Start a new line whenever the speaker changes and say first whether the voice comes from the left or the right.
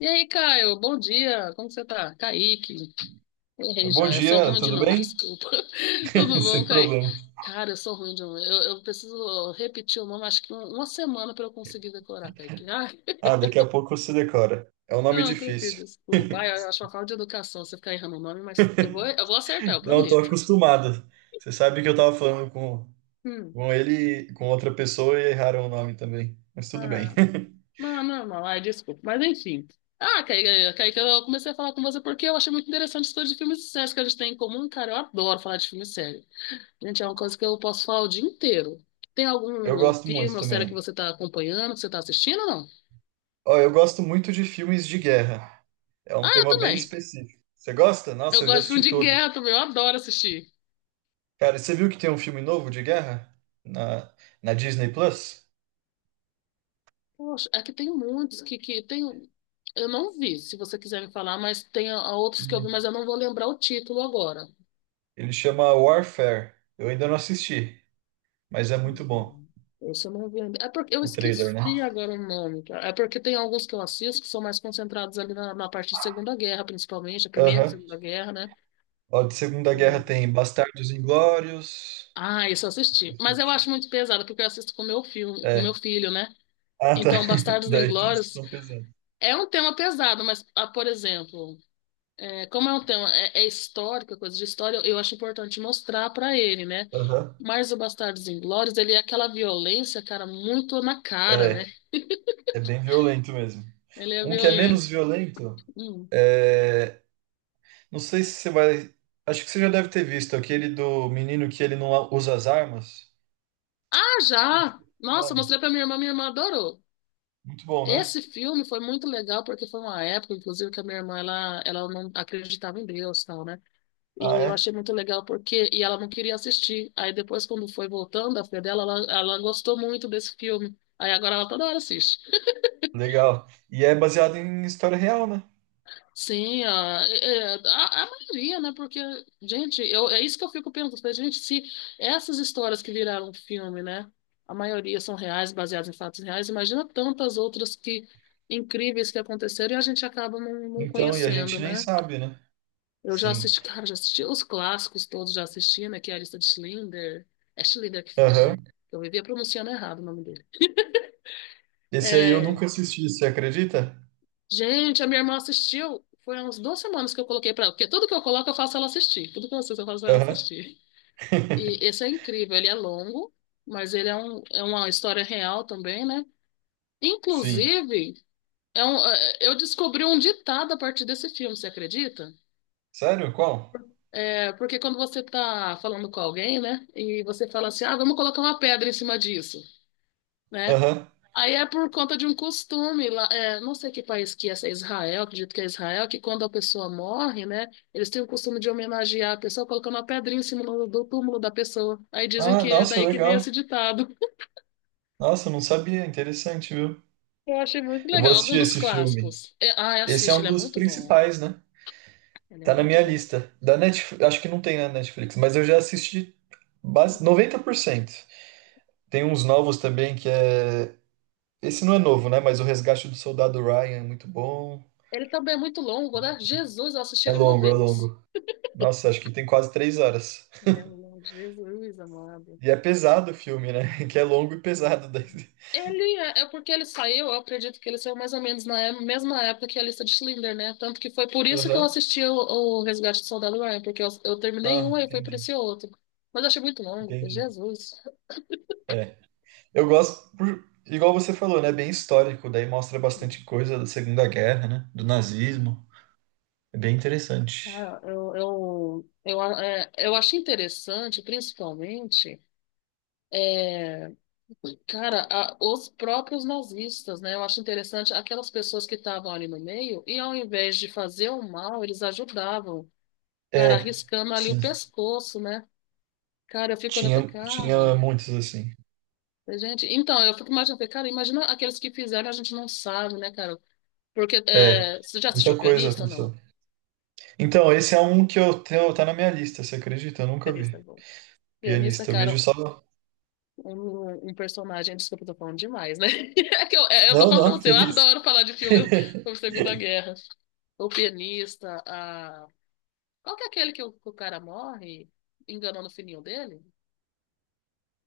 left: E aí, Caio, bom dia, como que você tá? Kaique, errei
right: Bom
left: já, é só
right: dia,
left: ruim de
right: tudo
left: nome,
right: bem?
left: desculpa. Tudo
right: Sem
left: bom, Kaique?
right: problema.
left: Cara, eu sou ruim de nome, eu preciso repetir o nome, acho que uma semana para eu conseguir decorar, Kaique. Ai,
right: Ah, daqui a pouco você decora. É um nome
left: não, tranquilo,
right: difícil.
left: desculpa. Ai, eu acho uma falta de educação você ficar errando o nome, mas eu vou acertar, eu
right: Não, estou
left: prometo.
right: acostumado. Você sabe que eu estava falando com,
left: Hum.
right: com ele, e com outra pessoa e erraram o nome também. Mas tudo bem.
left: Ah, não, normal, ai, desculpa, mas enfim. Ah, Kaique, eu comecei a falar com você porque eu achei muito interessante as coisas de filmes e séries que a gente tem em comum, cara, eu adoro falar de filme e série. Gente, é uma coisa que eu posso falar o dia inteiro. Tem
right: Eu
left: algum
right: gosto
left: filme
right: muito
left: ou série que
right: também.
left: você está acompanhando, que você está assistindo ou não?
right: Ó, eu gosto muito de filmes de guerra. É
left: Ah,
right: um
left: eu
right: tema bem
left: também.
right: específico. Você gosta?
left: Eu
right: Nossa, eu já
left: gosto de filme
right: assisti
left: de
right: todo.
left: guerra também, eu adoro assistir.
right: Cara, você viu que tem um filme novo de guerra na, na Disney Plus?
left: Poxa, é que tem muitos que tem. Eu não vi, se você quiser me falar, mas tem a outros que eu vi,
right: Uhum.
left: mas eu não vou lembrar o título agora.
right: Ele chama Warfare. Eu ainda não assisti, mas é muito bom
left: Hum, Esse eu não vi ainda. É porque eu
right: o trailer, né?
left: esqueci agora o nome, cara. É porque tem alguns que eu assisto que são mais concentrados ali na parte de Segunda Guerra, principalmente, a Primeira e
right: Aham.
left: Segunda Guerra, né?
right: Ó, de Segunda Guerra tem Bastardos Inglórios.
left: Ah, isso eu assisti. Mas eu acho muito pesado, porque eu assisto com meu filho,
right: É.
left: né?
right: Ah, tá.
left: Então, Bastardos
right: Daí tem uns que
left: Inglórios
right: são pesados.
left: é um tema pesado, mas, ah, por exemplo, é, como é um é histórico, é coisa de história, eu acho importante mostrar pra ele, né?
right: Aham.
left: Mas o Bastardos Inglórios, ele é aquela violência, cara, muito na cara, né?
right: É, é bem violento mesmo.
left: Ele é
right: Um que é menos
left: violento.
right: violento
left: Hum.
right: é. Não sei se você vai. Acho que você já deve ter visto aquele do menino que ele não usa as armas.
left: Ah, já! Nossa, eu
right: Nome.
left: mostrei pra minha irmã adorou.
right: Muito bom, né?
left: Esse filme foi muito legal porque foi uma época, inclusive, que a minha irmã ela não acreditava em Deus, tal, né?
right: Ah,
left: E eu
right: é?
left: achei muito legal porque e ela não queria assistir. Aí depois, quando foi voltando, a filha dela, ela gostou muito desse filme. Aí agora ela toda hora assiste.
right: Legal. E é baseado em história real, né?
left: Sim, a, é- é, a maioria, né? Porque, gente, eu, é isso que eu fico pensando. Falei, gente, se essas histórias que viraram um filme, né? A maioria são reais, baseadas em fatos reais. Imagina tantas outras que incríveis que aconteceram e a gente acaba não
right: Então, e a
left: conhecendo,
right: gente nem
left: né?
right: sabe, né?
left: Eu já
right: Sim.
left: assisti, cara, já assisti os clássicos todos, já assisti, né? Que é a lista de Schindler. É Schindler que fala,
right: Aham.
left: né? Eu vivia pronunciando errado o nome dele.
right: Esse aí eu
left: É,
right: nunca assisti, você acredita?
left: gente, a minha irmã assistiu. Foi há uns duas semanas que eu coloquei pra ela. Porque tudo que eu coloco, eu faço ela assistir. Tudo que eu assisto, eu faço ela
right: Aham.
left: assistir. E esse é incrível. Ele é longo, mas ele é, é uma história real também, né?
right: Sim.
left: Inclusive, eu descobri um ditado a partir desse filme, você acredita?
right: Sério? Qual?
left: É, porque quando você está falando com alguém, né, e você fala assim, ah, vamos colocar uma pedra em cima disso, né?
right: Aham.
left: Aí é por conta de um costume lá, é, não sei que país que é, se é Israel, acredito que é Israel, que quando a pessoa morre, né, eles têm o costume de homenagear a pessoa colocando uma pedrinha em cima do túmulo da pessoa. Aí dizem
right: Ah,
left: que é
right: nossa,
left: daí que veio
right: legal.
left: esse ditado.
right: Nossa, eu não sabia. Interessante, viu?
left: Eu achei muito
right: Eu vou
left: legal, um
right: assistir
left: dos
right: esse filme.
left: clássicos. É, ah,
right: Esse é
left: assiste,
right: um
left: ele é
right: dos
left: muito bom.
right: principais, né?
left: Ele é
right: Tá na
left: muito
right: minha
left: bom.
right: lista. Da Netflix, acho que não tem na Netflix, mas eu já assisti base
left: Hum.
right: 90%. Tem uns novos também que é. Esse não é novo, né? Mas O Resgate do Soldado Ryan é muito bom.
left: Ele também é muito longo, né? Jesus, eu assisti
right: É
left: ele uma
right: longo, é
left: vez.
right: longo. Nossa, acho que tem quase 3 horas.
left: Ele é o nome de Jesus, amado.
right: E é pesado o filme, né? Que é longo e pesado. daí.
left: Ele é, é porque ele saiu, eu acredito que ele saiu mais ou menos na mesma época que a lista de Schindler, né? Tanto que foi por isso que eu
right: Aham.
left: assisti o Resgate do Soldado Ryan, porque eu terminei
right: Ah,
left: um e foi por
right: entendi.
left: esse outro. Mas eu achei muito longo, foi
right: Entendi.
left: Jesus.
right: É. Eu gosto, igual você falou, né? É bem histórico, daí mostra
left: Sim,
right: bastante coisa da Segunda Guerra, né? Do
left: sim.
right: nazismo. É bem interessante.
left: Ah, eu acho interessante, principalmente, é, cara, os próprios nazistas, né? Eu acho interessante aquelas pessoas que estavam ali no meio e ao invés de fazer o mal, eles ajudavam. Cara,
right: É,
left: arriscando ali o
right: sim.
left: pescoço, né? Cara, eu fico olhando, falei,
right: Tinha
left: cara,
right: muitos, assim.
left: gente, então, eu fico imaginando, falei, cara, imagina aqueles que fizeram, a gente não sabe, né, cara? Porque,
right: É,
left: é, você já assistiu
right: muita coisa
left: Pianista, ou
right: aconteceu.
left: não?
right: Então, esse é um que eu tenho, tá na minha lista, você acredita? Eu nunca
left: Pianista é
right: vi.
left: bom. Pianista,
right: Pianista, o
left: cara,
right: vídeo só.
left: um personagem, desculpa, eu tô falando demais, né? É que eu, é, eu tô
right: Não,
left: falando pra
right: não,
left: você,
right: que
left: eu
right: isso.
left: adoro falar de filme sobre Segunda Guerra. O Pianista, a... Qual que é aquele que que o cara morre enganando o filhinho dele?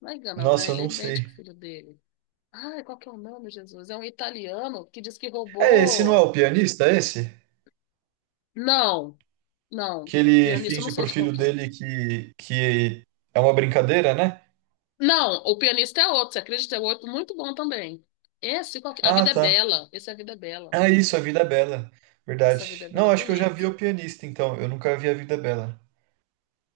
left: Não é enganando, né?
right: Nossa, eu
left: Ele
right: não
left: mente
right: sei.
left: pro filho dele. Ai, qual que é o nome, Jesus? É um italiano que diz que
right: É, esse não é
left: roubou.
right: o pianista, é esse?
left: Não, não.
right: Que ele
left: Pianista, eu não
right: finge
left: sei
right: pro
left: de qual
right: filho
left: que é.
right: dele que é uma brincadeira, né?
left: Não, o pianista é outro, você acredita? É outro muito bom também. Esse, qual que... A
right: Ah,
left: Vida é
right: tá.
left: Bela. Esse é A Vida é Bela.
right: Ah, isso, A Vida é Bela.
left: Nossa, A Vida
right: Verdade.
left: é Bela é
right: Não, acho que eu já
left: bonito.
right: vi O Pianista, então. Eu nunca vi A Vida é Bela.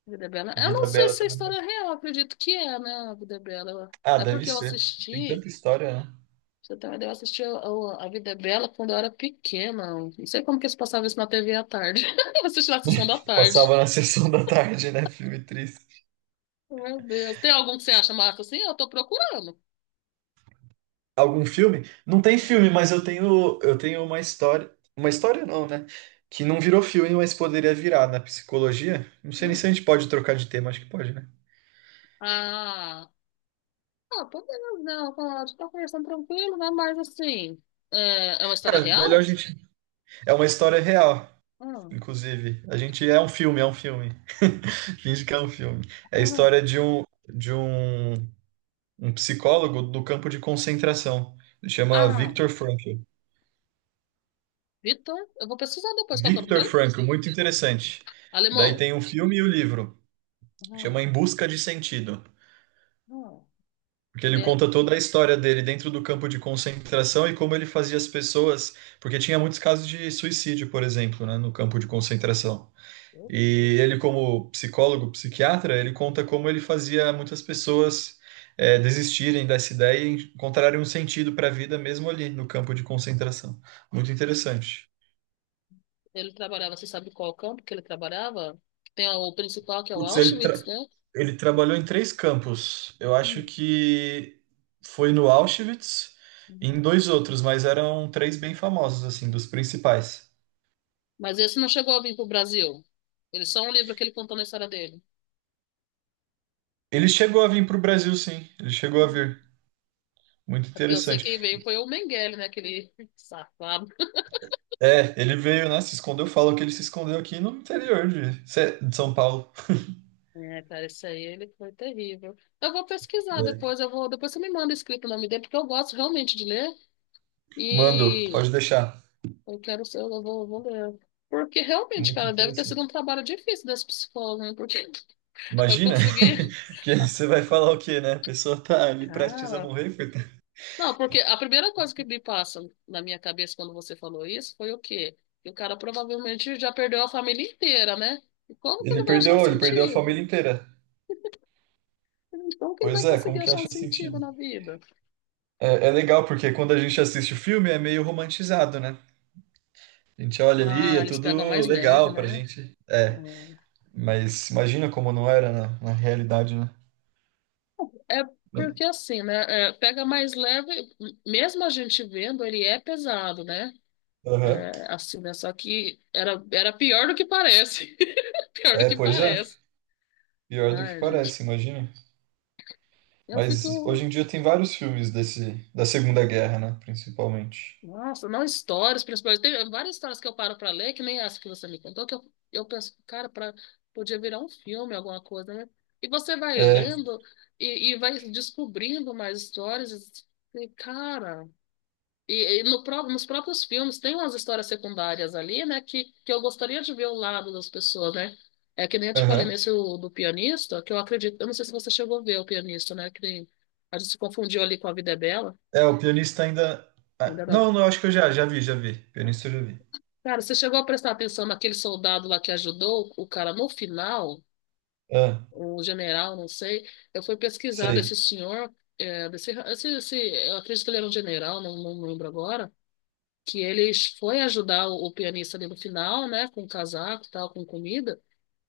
left: A Vida é Bela. Eu não
right: Vida é
left: sei
right: Bela
left: se é
right: também.
left: história real, acredito que é, né? A Vida é Bela.
right: Ah,
left: É
right: deve
left: porque eu
right: ser. Tem
left: assisti.
right: tanta história, né?
left: Você também deu assistir A Vida é Bela quando eu era pequena. Não sei como que eles passavam isso na TV à tarde. Eu assisti na sessão da tarde.
right: Passava na sessão da tarde, né? Filme triste.
left: Meu Deus. Tem algum que você acha massa assim? Eu tô procurando.
right: Algum filme? Não tem
left: É.
right: filme, mas eu tenho uma história. Uma história não, né? Que não virou filme, mas poderia virar na psicologia. Não sei nem se a
left: Hum.
right: gente pode trocar de tema, acho que pode, né?
left: Ah, ah, por que não, pode. Tá conversando tranquilo, né? Mas assim, é uma história
right: Cara, melhor a
left: real?
right: gente. É uma história real,
left: Hum,
right: inclusive. A gente é um filme, é um filme. Finge que é um filme. É a
left: uhum,
right: história de um um psicólogo do campo de concentração. Ele chama
left: ah,
right: Viktor Frankl.
left: Vitor, eu vou pesquisar depois qual que é o nome
right: Viktor
left: dele.
right: Frankl, muito interessante. Daí
left: Alemão.
right: tem um filme e o livro, chama
left: Uhum,
right: Em Busca de Sentido,
left: uhum.
right: porque
left: Ele,
right: ele
left: é-
right: conta toda a história dele dentro do campo de concentração e como ele fazia as pessoas, porque tinha muitos casos de suicídio, por exemplo, né, no campo de concentração.
left: Meu
right: E
left: Deus.
right: ele, como psicólogo, psiquiatra, ele conta como ele fazia muitas pessoas desistirem dessa ideia e encontrarem um sentido para a vida mesmo ali no campo de concentração. Muito interessante.
left: Ele trabalhava, você sabe qual campo que ele trabalhava? Tem o principal, que é o
right: Putz,
left: Auschwitz, né?
right: ele trabalhou em três campos. Eu acho
left: Hum,
right: que foi no Auschwitz e em
left: uhum.
right: dois outros, mas eram três bem famosos, assim, dos principais.
left: Mas esse não chegou a vir pro Brasil. Ele só um livro que ele contou na história dele.
right: Ele chegou a vir para o Brasil, sim. Ele chegou a vir. Muito
left: É. Porque eu sei
right: interessante.
left: quem veio foi o Mengele, né? Aquele safado.
right: É, ele veio, né? Se escondeu. Falam que ele se escondeu aqui no interior de São Paulo.
left: É, cara, isso aí ele foi terrível. Eu vou pesquisar
right: É.
left: depois, depois você me manda escrito o nome dele, porque eu gosto realmente de ler
right: Mando,
left: e
right: pode deixar.
left: eu quero ser, vou ler. Porque realmente,
right: Muito
left: cara, deve ter sido um
right: interessante.
left: trabalho difícil das psicólogas, né? Porque eu
right: Imagina
left: consegui.
right: que
left: Ah,
right: você vai falar o quê, né? A pessoa tá ali prestes a
left: cara.
right: morrer, coitado.
left: Não, porque a primeira coisa que me passa na minha cabeça quando você falou isso foi o quê? Que o cara provavelmente já perdeu a família inteira, né? E como que
right: Ele
left: ele vai achar um
right: perdeu, ele perdeu a
left: sentido?
right: família inteira.
left: Então que ele vai
right: Pois é,
left: conseguir
right: como que
left: achar um
right: acha
left: sentido
right: sentido?
left: na vida?
right: É, é legal, porque quando a gente assiste o filme é meio romantizado, né? A gente olha ali,
left: Ah,
right: é
left: eles pegam
right: tudo
left: mais leve,
right: legal pra
left: né?
right: gente. É, mas imagina como não era na realidade, né?
left: É, é porque assim, né? Pega mais leve, mesmo a gente vendo, ele é pesado, né?
right: Aham.
left: É, assim, né? Só que era pior do que parece. Pior do
right: É,
left: que
right: pois é.
left: parece.
right: Pior do que
left: Ai, gente.
right: parece, imagina.
left: Eu
right: Mas
left: fico.
right: hoje em dia tem vários filmes desse, da Segunda Guerra, né? Principalmente.
left: Nossa, não histórias, principalmente. Tem várias histórias que eu paro pra ler, que nem essa que você me contou, eu penso, cara, pra, podia virar um filme, alguma coisa, né? E você vai
right: É,
left: lendo e vai descobrindo mais histórias. E, cara, e no, pró- nos próprios filmes tem umas histórias secundárias ali, né? Que eu gostaria de ver o lado das pessoas, né? É que nem eu te falei
right: aham.
left: nesse do pianista, que eu acredito. Eu não sei se você chegou a ver o pianista, né? Que nem, a gente se confundiu ali com A Vida é Bela.
right: É, o pianista ainda. Ah,
left: Ainda não.
right: não, não, acho que eu já vi. Pianista eu já vi.
left: Cara, você chegou a prestar atenção naquele soldado lá que ajudou o cara no final,
right: Ah,
left: o general, não sei. Eu fui pesquisar desse
right: sei.
left: senhor, é, desse, esse, esse- eu acredito que ele era um general, não lembro agora, que ele foi ajudar o pianista ali no final, né, com casaco e tal, com comida.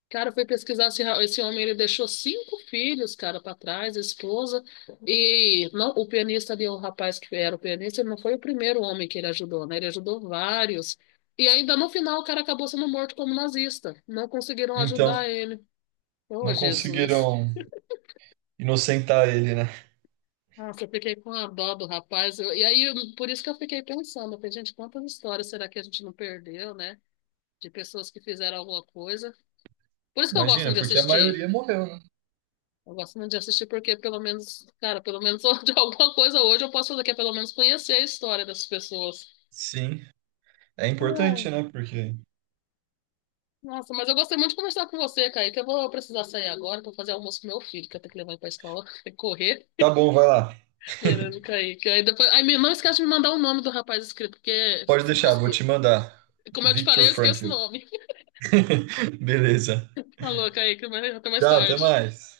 left: Cara, eu fui pesquisar esse homem, ele deixou cinco filhos, cara, para trás, esposa. E não, o pianista ali, o rapaz que era o pianista, ele não foi o primeiro homem que ele ajudou, né? Ele ajudou vários. E ainda no final o cara acabou sendo morto como nazista. Não conseguiram
right: Então,
left: ajudar ele. Ô,
right: não
left: Jesus.
right: conseguiram inocentar ele, né?
left: Nossa, eu fiquei com a dó do rapaz. Por isso que eu fiquei pensando, eu falei, gente, quantas histórias será que a gente não perdeu, né? De pessoas que fizeram alguma coisa. Por isso que eu gosto
right: Imagina,
left: de
right: porque a
left: assistir.
right: maioria morreu, né?
left: Eu gosto muito de assistir porque pelo menos, cara, pelo menos de alguma coisa hoje eu posso fazer, que é pelo menos conhecer a história dessas pessoas.
right: Sim. É importante,
left: Ai,
right: né? Porque.
left: nossa, mas eu gostei muito de conversar com você, Kaique. Eu vou precisar sair agora para fazer almoço pro meu filho, que eu tenho que levar ele pra escola, tem que correr.
right: Tá bom, vai lá.
left: Beleza, Kaique. Aí depois, não esquece de me mandar o nome do rapaz inscrito, porque
right: Pode
left: senão eu
right: deixar, vou
left: esqueço.
right: te mandar.
left: Como eu te
right: Viktor
left: falei, eu esqueço o
right: Frankl.
left: nome.
right: Beleza.
left: Alô, Kaique, mas até mais
right: Tchau, até
left: tarde.
right: mais.